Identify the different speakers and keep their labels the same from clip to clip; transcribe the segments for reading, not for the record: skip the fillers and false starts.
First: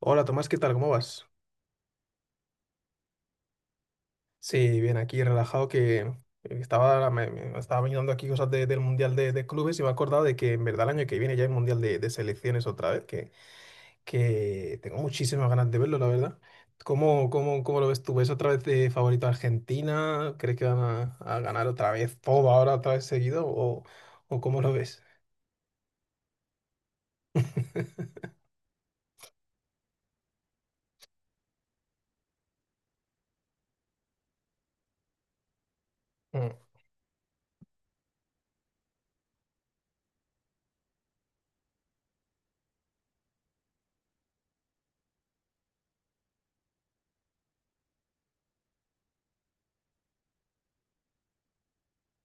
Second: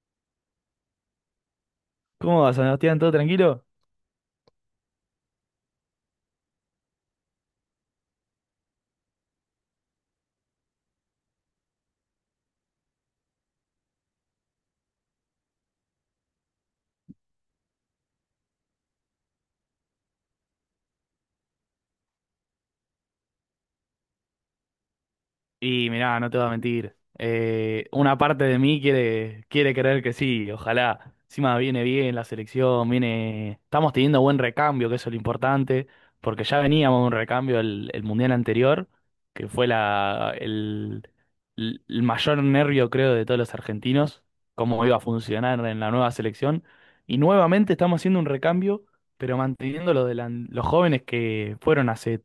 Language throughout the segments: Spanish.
Speaker 1: Hola Tomás, ¿qué tal? ¿Cómo vas?
Speaker 2: ¿Cómo va, Sebastián? ¿Todo tranquilo?
Speaker 1: Sí, bien, aquí relajado que me estaba mirando aquí cosas del Mundial de Clubes y me he acordado de que en verdad el año que viene ya hay Mundial de Selecciones otra vez, que tengo muchísimas ganas de verlo, la verdad. ¿Cómo lo ves tú? ¿Ves otra vez de favorito a Argentina? ¿Crees que van a ganar otra vez todo ahora, otra vez seguido? ¿O cómo lo ves?
Speaker 2: Y mirá, no te voy a mentir. Una parte de mí quiere creer que sí, ojalá. Encima viene bien la selección, viene. Estamos teniendo buen recambio, que eso es lo importante, porque
Speaker 1: Mm.
Speaker 2: ya veníamos de un recambio el mundial anterior, que fue la, el mayor nervio, creo, de todos los argentinos, cómo iba a funcionar en la nueva selección. Y nuevamente estamos haciendo un recambio, pero manteniendo lo de los jóvenes que fueron hace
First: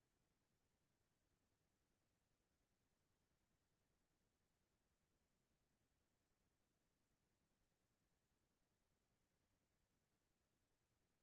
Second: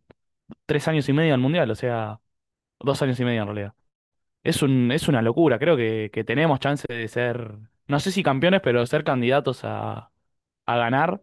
Speaker 2: tres años y medio al mundial, o sea, dos años y medio en realidad. Es es una locura, creo que tenemos chance de ser, no sé si campeones, pero ser candidatos a ganar.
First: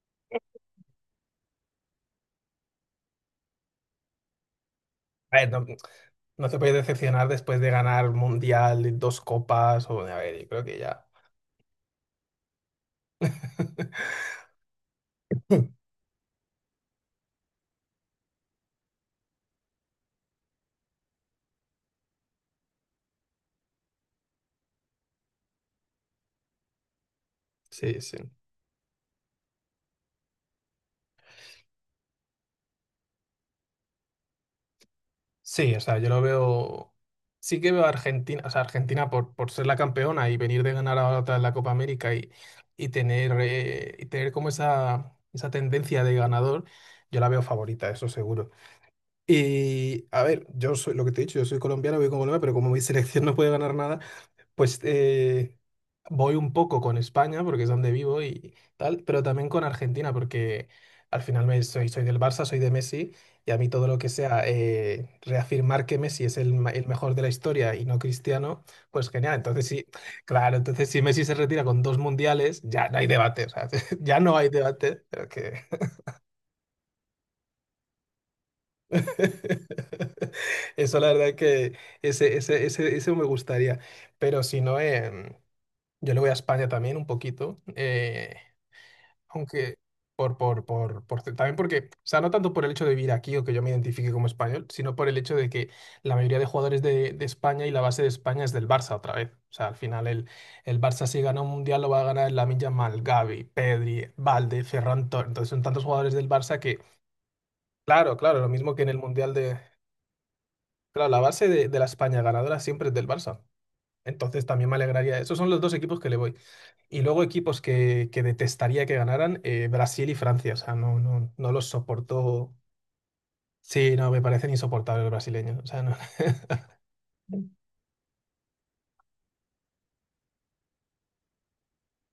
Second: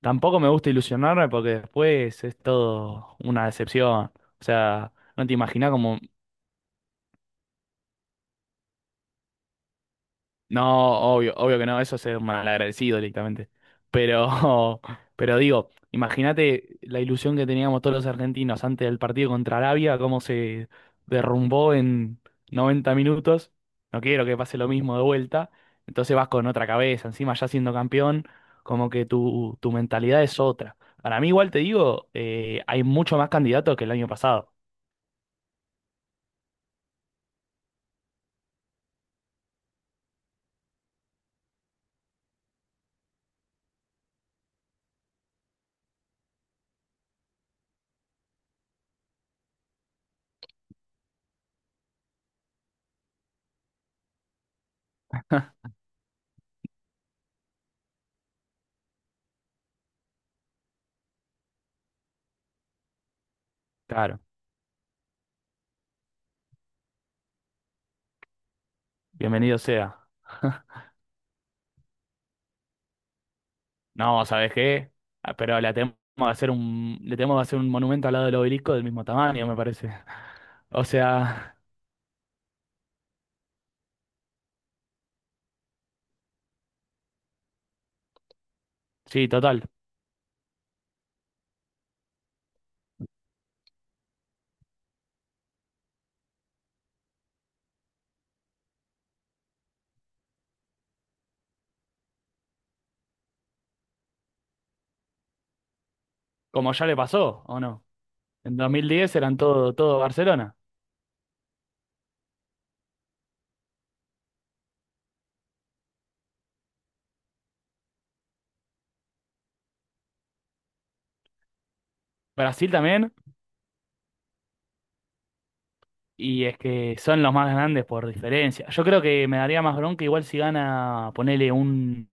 Speaker 2: Tampoco me gusta ilusionarme porque después es todo una decepción. O sea, no te
Speaker 1: A ver, no,
Speaker 2: imaginas cómo.
Speaker 1: no te puedes decepcionar después de ganar Mundial, dos copas, o a ver, yo creo que
Speaker 2: No,
Speaker 1: ya.
Speaker 2: obvio, obvio que no, eso es ser malagradecido directamente. Pero, pero digo, imagínate la ilusión que teníamos todos los argentinos antes del partido contra Arabia, cómo se derrumbó en 90 minutos. No quiero que pase lo mismo de vuelta. Entonces vas con otra cabeza, encima ya siendo
Speaker 1: Sí, sí.
Speaker 2: campeón, como que tu mentalidad es otra. Para mí, igual te digo, hay mucho más candidatos que el año pasado.
Speaker 1: Sí, o sea, yo lo veo. Sí que veo a Argentina, o sea, Argentina por ser la campeona y venir de ganar ahora otra vez la Copa América y tener, y tener como esa tendencia de ganador, yo la veo favorita, eso seguro. Y a ver, yo soy lo que te he dicho, yo soy colombiano, voy con Colombia, pero como mi selección no puede ganar nada, pues voy un poco con España, porque es donde vivo y tal, pero también con Argentina, porque al final soy del Barça, soy de Messi, y a mí todo lo que
Speaker 2: Claro,
Speaker 1: sea reafirmar que Messi es el mejor de la historia y no Cristiano, pues genial.
Speaker 2: bienvenido
Speaker 1: Entonces sí,
Speaker 2: sea.
Speaker 1: claro, entonces si Messi se retira con dos mundiales, ya no hay debate, o sea, ya
Speaker 2: No,
Speaker 1: no hay
Speaker 2: ¿sabes qué?
Speaker 1: debate, pero
Speaker 2: Ah, pero
Speaker 1: que...
Speaker 2: le tenemos que hacer le tenemos que hacer un monumento al lado del obelisco del mismo tamaño, me parece. O
Speaker 1: Eso la verdad
Speaker 2: sea,
Speaker 1: que ese me gustaría, pero si no... Yo le voy a España también un poquito,
Speaker 2: sí, total.
Speaker 1: aunque también porque, o sea, no tanto por el hecho de vivir aquí o que yo me identifique como español, sino por el hecho de que la mayoría de jugadores de España y la base de España es del Barça otra vez. O sea, al final el Barça si gana un mundial lo va a ganar Lamine Yamal, Gavi, Pedri, Valde, entonces son tantos jugadores del Barça
Speaker 2: Como
Speaker 1: que,
Speaker 2: ya le pasó, ¿o no?
Speaker 1: claro, claro, lo
Speaker 2: En dos
Speaker 1: mismo que en
Speaker 2: mil
Speaker 1: el
Speaker 2: diez
Speaker 1: mundial
Speaker 2: eran
Speaker 1: de...
Speaker 2: todo, todo Barcelona.
Speaker 1: Claro, la base de la España ganadora siempre es del Barça. Entonces también me alegraría. Esos son los dos equipos que le voy. Y luego equipos que detestaría que ganaran, Brasil y Francia. O sea, no, no, no los soporto.
Speaker 2: Brasil también,
Speaker 1: Sí, no, me parecen insoportables los brasileños. O sea, no.
Speaker 2: y es que son los más grandes por diferencia. Yo creo que me daría más bronca igual si gana, ponele un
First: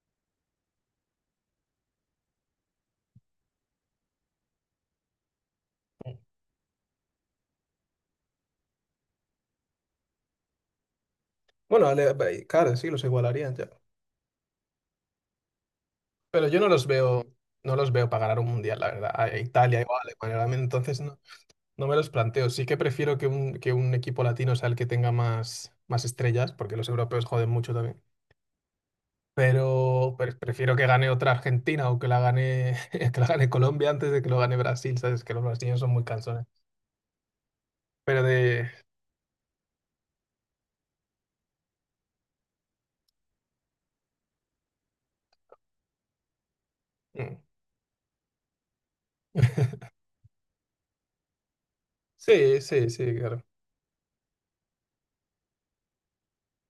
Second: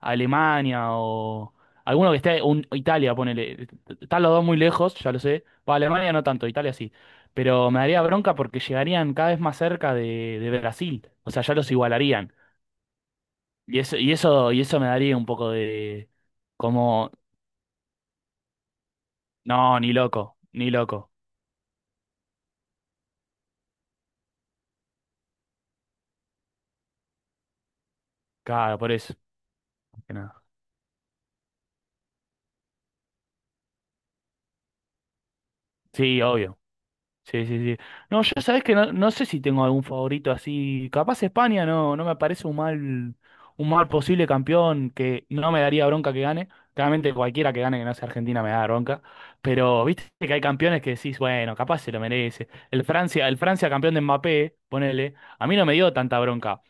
Speaker 2: Alemania o alguno que esté, un, Italia, ponele. Están los dos muy lejos, ya lo sé. Para Alemania no tanto, Italia sí. Pero me daría bronca porque llegarían cada vez más cerca de Brasil. O sea, ya los
Speaker 1: Bueno,
Speaker 2: igualarían.
Speaker 1: ale- claro, sí, los igualarían ya.
Speaker 2: Y eso, y eso, y eso me daría un poco de
Speaker 1: Pero yo no los
Speaker 2: como,
Speaker 1: veo, no los veo para ganar un mundial, la verdad. A
Speaker 2: no,
Speaker 1: Italia
Speaker 2: ni
Speaker 1: igual, Alemania,
Speaker 2: loco,
Speaker 1: realmente,
Speaker 2: ni
Speaker 1: entonces
Speaker 2: loco.
Speaker 1: no, no me los planteo. Sí que prefiero que un equipo latino sea el que tenga más, más estrellas, porque los europeos joden mucho también.
Speaker 2: Claro, por eso. Más
Speaker 1: Pero
Speaker 2: que nada.
Speaker 1: prefiero que gane otra Argentina o que la gane, que la gane Colombia antes de que lo gane Brasil, ¿sabes? Que los brasileños son muy
Speaker 2: Sí,
Speaker 1: cansones.
Speaker 2: obvio. Sí, sí, sí.
Speaker 1: Pero
Speaker 2: No, yo sabés
Speaker 1: de...
Speaker 2: que no, no sé si tengo algún favorito así. Capaz España no, no me parece un mal posible campeón que no me daría bronca que gane. Claramente
Speaker 1: mm,
Speaker 2: cualquiera que gane que no sea Argentina me da bronca. Pero viste que hay campeones que decís, bueno, capaz se lo merece.
Speaker 1: sí, sí, sí,
Speaker 2: El
Speaker 1: claro.
Speaker 2: Francia campeón de Mbappé, ponele, a mí no me dio tanta bronca.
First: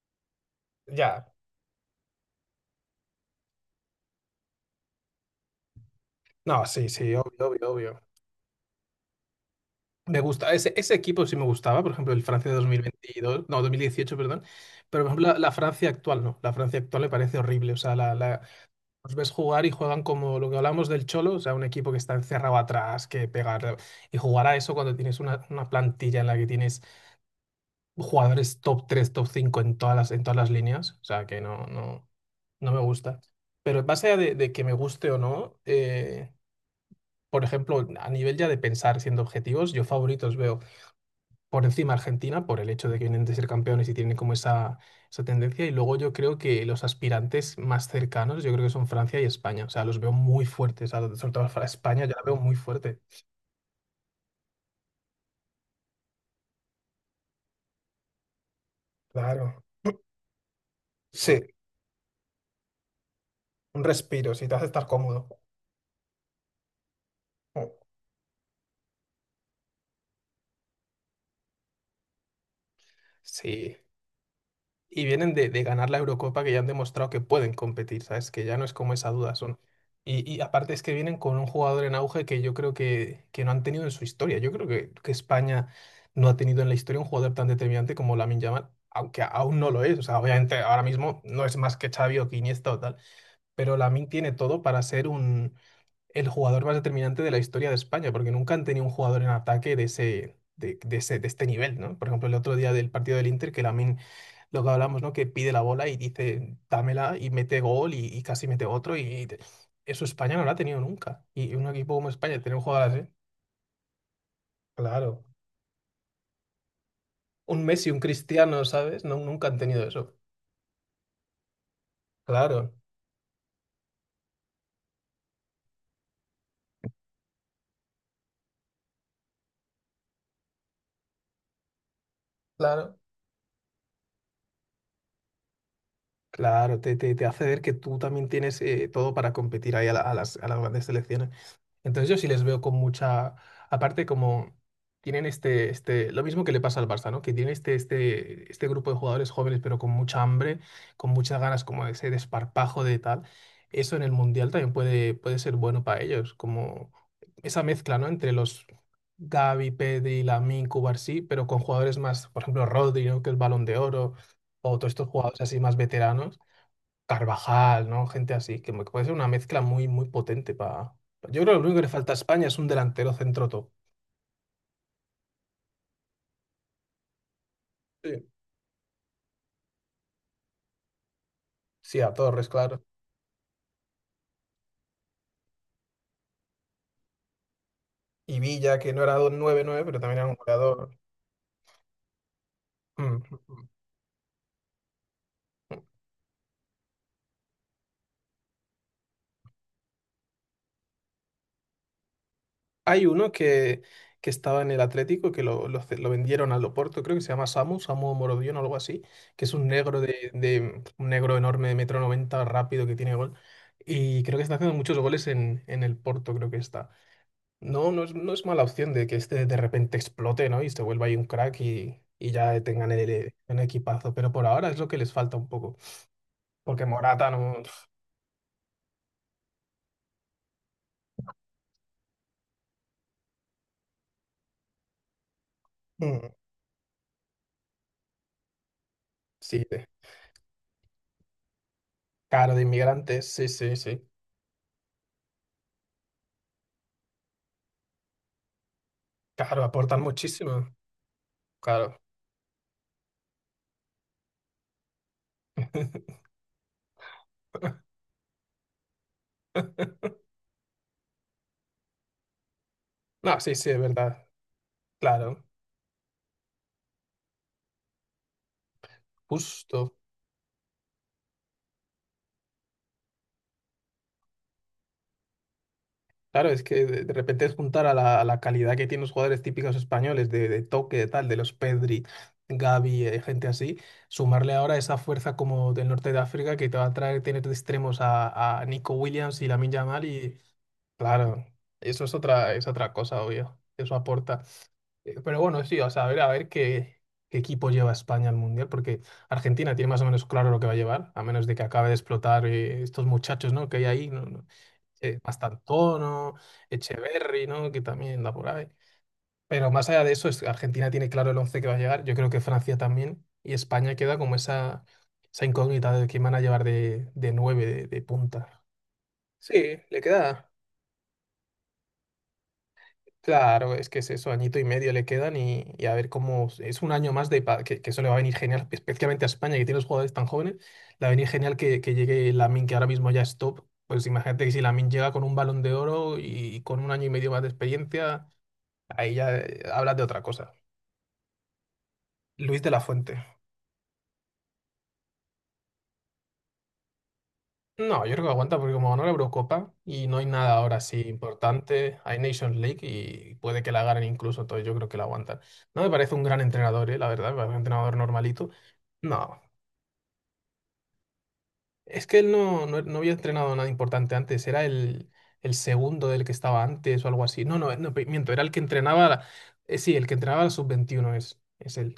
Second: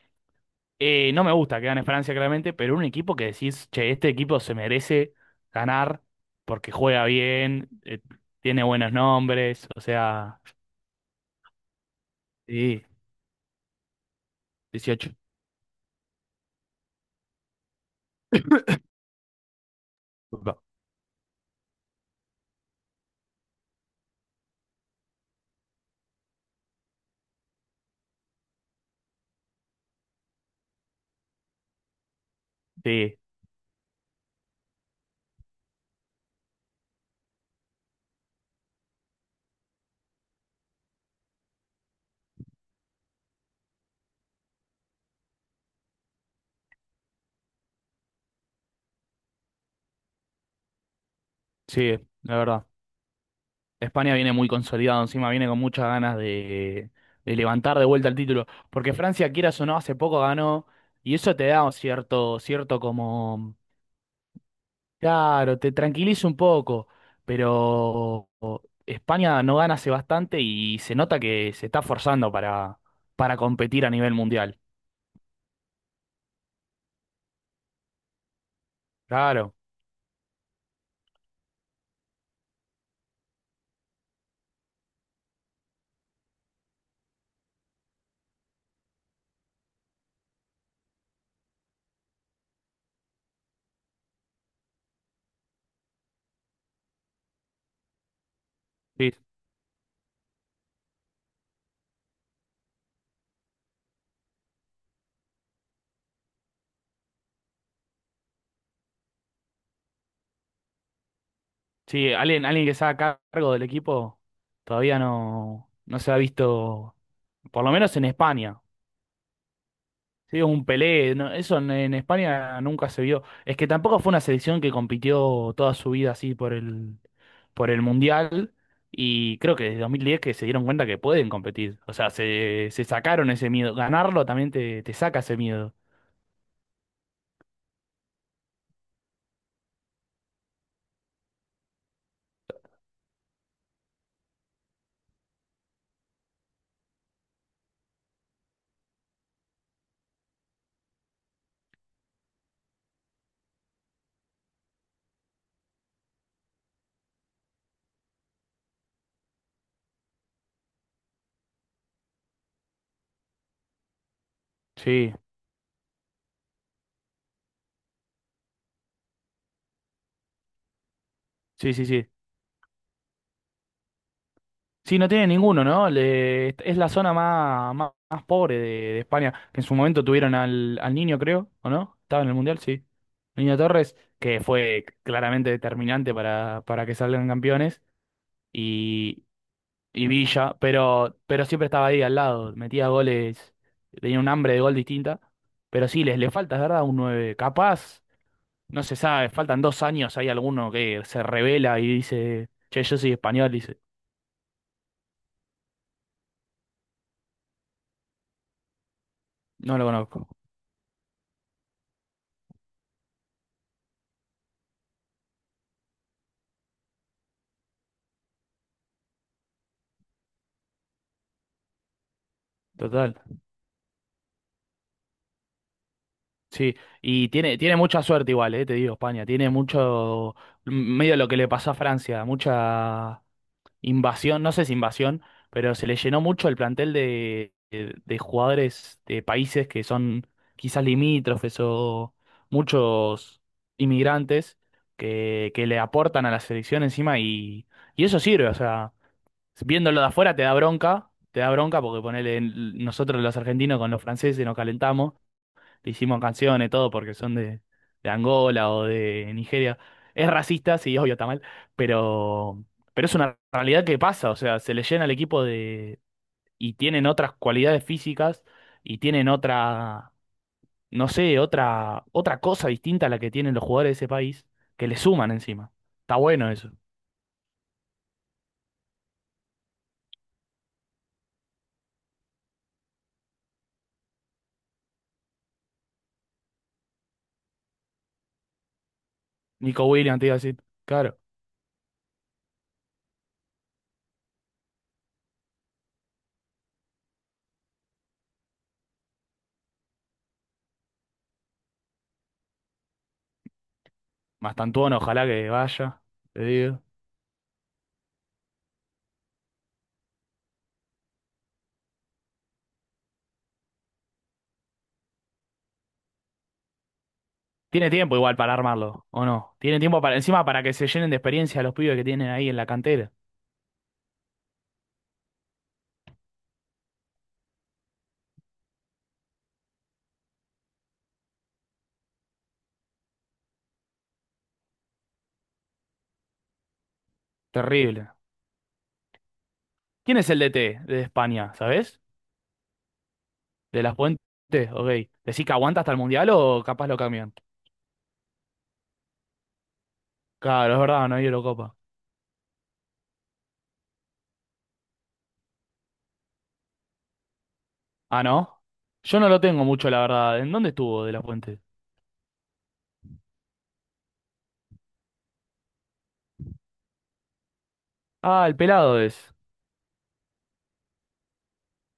Speaker 2: No
Speaker 1: Ya.
Speaker 2: me gusta que gane Francia, claramente, pero un equipo que decís, che, este equipo se merece ganar
Speaker 1: No,
Speaker 2: porque
Speaker 1: sí,
Speaker 2: juega
Speaker 1: sí, obvio,
Speaker 2: bien,
Speaker 1: obvio, obvio.
Speaker 2: tiene buenos nombres, o
Speaker 1: Me
Speaker 2: sea.
Speaker 1: gusta, ese equipo sí me gustaba, por ejemplo, el Francia de
Speaker 2: Sí,
Speaker 1: 2022, no, 2018, perdón, pero
Speaker 2: 18.
Speaker 1: por ejemplo la Francia actual, no, la Francia actual me parece horrible, o sea, los ves jugar y juegan como lo que
Speaker 2: Upa.
Speaker 1: hablamos del Cholo, o sea, un equipo que está encerrado atrás, que pegar, y jugar a eso cuando tienes una plantilla en la que tienes jugadores top 3 top 5 en todas en todas las líneas. O sea, que no, no, no me
Speaker 2: Sí,
Speaker 1: gusta. Pero más allá de que me guste o no, por ejemplo, a nivel ya de pensar siendo objetivos, yo favoritos veo por encima Argentina, por el hecho de que vienen de ser campeones y tienen como esa, tendencia. Y luego yo creo que los aspirantes más cercanos, yo creo que son Francia y España. O sea, los veo muy fuertes. O sea, sobre todo para
Speaker 2: sí,
Speaker 1: España, yo la veo
Speaker 2: la
Speaker 1: muy
Speaker 2: verdad.
Speaker 1: fuerte.
Speaker 2: España viene muy consolidado, encima viene con muchas ganas de levantar de vuelta el título. Porque Francia,
Speaker 1: Claro.
Speaker 2: quieras o no, hace poco ganó y eso
Speaker 1: Sí,
Speaker 2: te da un cierto, cierto como...
Speaker 1: un respiro, si te hace estar cómodo.
Speaker 2: Claro, te tranquiliza un poco,
Speaker 1: Oh,
Speaker 2: pero España no gana hace bastante y se nota que se está forzando para
Speaker 1: sí,
Speaker 2: competir a nivel mundial.
Speaker 1: y vienen de ganar la Eurocopa que ya han demostrado que pueden competir, ¿sabes? Que ya no es como esa duda,
Speaker 2: Claro,
Speaker 1: son. Y aparte es que vienen con un jugador en auge que yo creo que no han tenido en su historia. Yo creo que España no ha tenido en la historia un jugador tan determinante como Lamine Yamal, aunque aún no lo es. O sea, obviamente ahora mismo no es más que Xavi o que Iniesta o tal, pero Lamine tiene todo para ser el jugador más determinante de la historia de España, porque nunca han tenido un
Speaker 2: sí.
Speaker 1: jugador en ataque de este nivel, ¿no? Por ejemplo, el otro día del partido del Inter, que Lamine lo que hablamos, ¿no? Que pide la bola y dice, dámela y mete gol y casi mete otro. Eso España no lo ha tenido nunca. Y un equipo como
Speaker 2: Sí,
Speaker 1: España,
Speaker 2: alguien,
Speaker 1: tener un
Speaker 2: alguien que está
Speaker 1: jugador
Speaker 2: a
Speaker 1: así,
Speaker 2: cargo del equipo todavía
Speaker 1: claro.
Speaker 2: no, no se ha visto,
Speaker 1: Un
Speaker 2: por lo
Speaker 1: Messi,
Speaker 2: menos
Speaker 1: un
Speaker 2: en España.
Speaker 1: Cristiano, ¿sabes? No, nunca han tenido eso.
Speaker 2: Sí, un Pelé, no, eso en España
Speaker 1: Claro,
Speaker 2: nunca se vio. Es que tampoco fue una selección que compitió toda su vida así por el Mundial. Y creo que desde 2010 que se dieron cuenta que pueden competir. O sea, se
Speaker 1: claro.
Speaker 2: sacaron ese miedo. Ganarlo también te saca ese miedo.
Speaker 1: Claro, te hace ver que tú también tienes todo para competir ahí a las grandes selecciones. Entonces yo sí les veo con mucha, aparte como tienen lo mismo que le pasa al Barça, ¿no? Que tiene este grupo de jugadores jóvenes, pero con mucha hambre, con muchas ganas como de ese desparpajo de tal. Eso en el Mundial también puede ser bueno para ellos, como esa mezcla, ¿no? Entre los Gavi, Pedri, Lamine, Cubarsí, pero con jugadores más, por ejemplo, Rodri, ¿no? Que es Balón de Oro, o todos estos
Speaker 2: Sí,
Speaker 1: jugadores así más veteranos Carvajal, ¿no? Gente así, que me- puede ser una mezcla muy, muy potente para... Yo creo que lo único
Speaker 2: sí,
Speaker 1: que
Speaker 2: sí,
Speaker 1: le
Speaker 2: sí.
Speaker 1: falta a España es un delantero centro top.
Speaker 2: Sí, no tiene ninguno, ¿no? Le- es la zona más, más, más
Speaker 1: Sí,
Speaker 2: pobre de España, que en su momento tuvieron al, al niño, creo, ¿o no?
Speaker 1: sí, a
Speaker 2: Estaba en el
Speaker 1: Torres,
Speaker 2: Mundial,
Speaker 1: claro.
Speaker 2: sí. Niño Torres, que fue claramente determinante para que salgan campeones,
Speaker 1: Y Villa, que no era
Speaker 2: y,
Speaker 1: 2 nueve nueve pero
Speaker 2: y
Speaker 1: también era un
Speaker 2: Villa,
Speaker 1: goleador.
Speaker 2: pero siempre estaba ahí al lado, metía
Speaker 1: Mm.
Speaker 2: goles, tenía un hambre de gol distinta,
Speaker 1: Mm.
Speaker 2: pero sí, les le falta, es verdad, un nueve. Capaz, no se sabe, faltan dos años, hay alguno que se revela y dice, che, yo
Speaker 1: Hay
Speaker 2: soy
Speaker 1: uno
Speaker 2: español, dice,
Speaker 1: que estaba en el Atlético, que lo vendieron al Oporto, creo que se llama Samu Morodion o algo así, que es un
Speaker 2: no lo
Speaker 1: negro
Speaker 2: conozco.
Speaker 1: de un negro enorme de metro 90 rápido, que tiene gol. Y creo que está haciendo muchos goles en el Porto, creo que está. No, no es mala opción de que este de repente explote, ¿no? Y se vuelva ahí un crack y ya tengan
Speaker 2: Total.
Speaker 1: un equipazo. Pero por ahora es lo que les falta un poco.
Speaker 2: Sí,
Speaker 1: Porque
Speaker 2: y
Speaker 1: Morata
Speaker 2: tiene,
Speaker 1: no.
Speaker 2: tiene mucha suerte igual, te digo, España. Tiene mucho, medio lo que le pasó a Francia, mucha invasión, no sé si invasión, pero se le llenó
Speaker 1: Mm,
Speaker 2: mucho el plantel de jugadores de
Speaker 1: sí,
Speaker 2: países que son quizás limítrofes o
Speaker 1: caro de inmigrantes,
Speaker 2: muchos
Speaker 1: sí, sí, sí.
Speaker 2: inmigrantes que le aportan a la selección encima y eso sirve, o sea,
Speaker 1: Claro,
Speaker 2: viéndolo
Speaker 1: aportan
Speaker 2: de afuera
Speaker 1: muchísimo.
Speaker 2: te da bronca
Speaker 1: Claro.
Speaker 2: porque ponele, nosotros los argentinos con los franceses nos calentamos, le hicimos canciones, todo, porque son de Angola o de Nigeria. Es racista, sí, obvio, está mal, pero, pero es
Speaker 1: No,
Speaker 2: una
Speaker 1: sí, sí, es
Speaker 2: realidad que
Speaker 1: verdad.
Speaker 2: pasa, o sea, se le llena el equipo
Speaker 1: Claro.
Speaker 2: de... y tienen otras cualidades físicas y tienen
Speaker 1: Justo.
Speaker 2: otra, no sé, otra, otra cosa distinta a la que tienen los jugadores de ese país, que le suman encima. Está bueno
Speaker 1: Claro, es
Speaker 2: eso.
Speaker 1: que de repente es juntar a la calidad que tienen los jugadores típicos españoles, de toque, de tal, de los Pedri, Gavi, gente así, sumarle ahora esa fuerza como del norte de África que te va a traer tener de extremos a Nico Williams y Lamine
Speaker 2: Nico
Speaker 1: Yamal
Speaker 2: Williams, te iba a
Speaker 1: y
Speaker 2: decir, claro,
Speaker 1: claro, eso es otra cosa, obvio. Eso aporta. Pero bueno, sí, o sea, a ver qué equipo lleva España al Mundial, porque Argentina tiene más o menos claro lo que va a llevar, a menos de que acabe de explotar estos muchachos, ¿no? que hay ahí, ¿no? no,
Speaker 2: más Mastantuono, ojalá que vaya,
Speaker 1: Mastantuono,
Speaker 2: te digo.
Speaker 1: Echeverry, ¿no? que también da por ahí. Pero más allá de eso, Argentina tiene claro el 11 que va a llegar, yo creo que Francia también, y España queda como esa incógnita de quién van a llevar de 9 de,
Speaker 2: Tiene
Speaker 1: de
Speaker 2: tiempo igual para
Speaker 1: punta.
Speaker 2: armarlo, ¿o no?
Speaker 1: Sí,
Speaker 2: Tiene tiempo
Speaker 1: le
Speaker 2: para, encima
Speaker 1: queda.
Speaker 2: para que se llenen de experiencia los pibes que tienen ahí en la cantera.
Speaker 1: Claro, es que es eso, añito y medio le quedan y a ver cómo es un año más que eso le va a venir genial, especialmente a España que tiene los jugadores tan jóvenes, le va a venir genial que llegue Lamine que ahora mismo ya es top. Pues imagínate que si Lamine llega con un balón de oro con un año y medio más de
Speaker 2: Terrible.
Speaker 1: experiencia, ahí ya hablas de
Speaker 2: ¿Quién
Speaker 1: otra
Speaker 2: es el
Speaker 1: cosa.
Speaker 2: DT de España, sabes?
Speaker 1: Luis de la Fuente.
Speaker 2: De las Puentes, ok. ¿Decís que aguanta hasta el Mundial o capaz lo cambian?
Speaker 1: No, yo creo que aguanta porque como ganó la Eurocopa y no hay nada
Speaker 2: Claro,
Speaker 1: ahora
Speaker 2: es
Speaker 1: así
Speaker 2: verdad, no hay Eurocopa.
Speaker 1: importante, hay Nations League y puede que la ganen incluso, entonces yo creo que la aguantan. No me parece un gran entrenador, la verdad, me parece un entrenador
Speaker 2: Ah,
Speaker 1: normalito.
Speaker 2: ¿no? Yo no
Speaker 1: No,
Speaker 2: lo tengo mucho, la verdad. ¿En dónde estuvo de las Puentes?
Speaker 1: es que él no, no, no había entrenado nada importante antes, era el segundo del que estaba antes o algo así. No, no, no, miento, era
Speaker 2: Ah,
Speaker 1: el
Speaker 2: el
Speaker 1: que
Speaker 2: pelado
Speaker 1: entrenaba,
Speaker 2: es.
Speaker 1: sí, el que entrenaba la sub-21 es él.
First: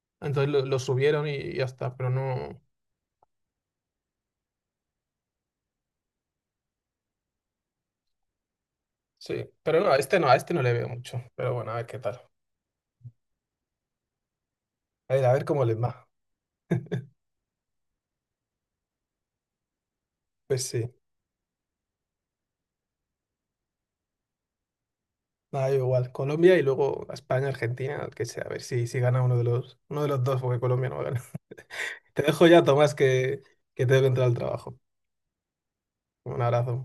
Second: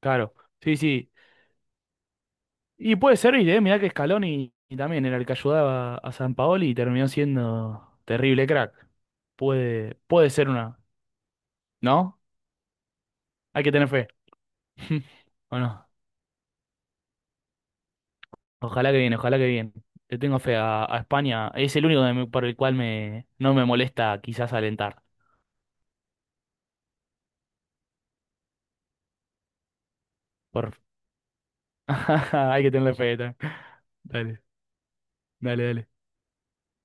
Speaker 2: Claro.
Speaker 1: Entonces lo,
Speaker 2: Sí,
Speaker 1: lo
Speaker 2: sí.
Speaker 1: subieron y ya está, pero no,
Speaker 2: Y puede servir, ¿eh? Mirá que Scaloni y también era el que ayudaba a San Paoli y terminó siendo terrible crack.
Speaker 1: sí, pero no,
Speaker 2: Puede,
Speaker 1: a este no,
Speaker 2: puede
Speaker 1: a
Speaker 2: ser
Speaker 1: este no le
Speaker 2: una,
Speaker 1: veo mucho, pero bueno, a ver qué
Speaker 2: ¿no?
Speaker 1: tal.
Speaker 2: Hay que tener fe.
Speaker 1: A ver cómo les
Speaker 2: Bueno,
Speaker 1: va.
Speaker 2: ojalá que bien, ojalá que bien. Le tengo fe
Speaker 1: Pues sí.
Speaker 2: a España. Es el único que me- por el cual me, no me molesta quizás alentar.
Speaker 1: Nada, yo igual, Colombia y luego España, Argentina, el que sea, a ver si gana uno de los dos, porque
Speaker 2: Por...
Speaker 1: Colombia no va a ganar. Te dejo ya,
Speaker 2: Hay que
Speaker 1: Tomás,
Speaker 2: tenerle fe. Ta.
Speaker 1: que tengo que entrar al
Speaker 2: Dale,
Speaker 1: trabajo.
Speaker 2: dale, dale.
Speaker 1: Un abrazo.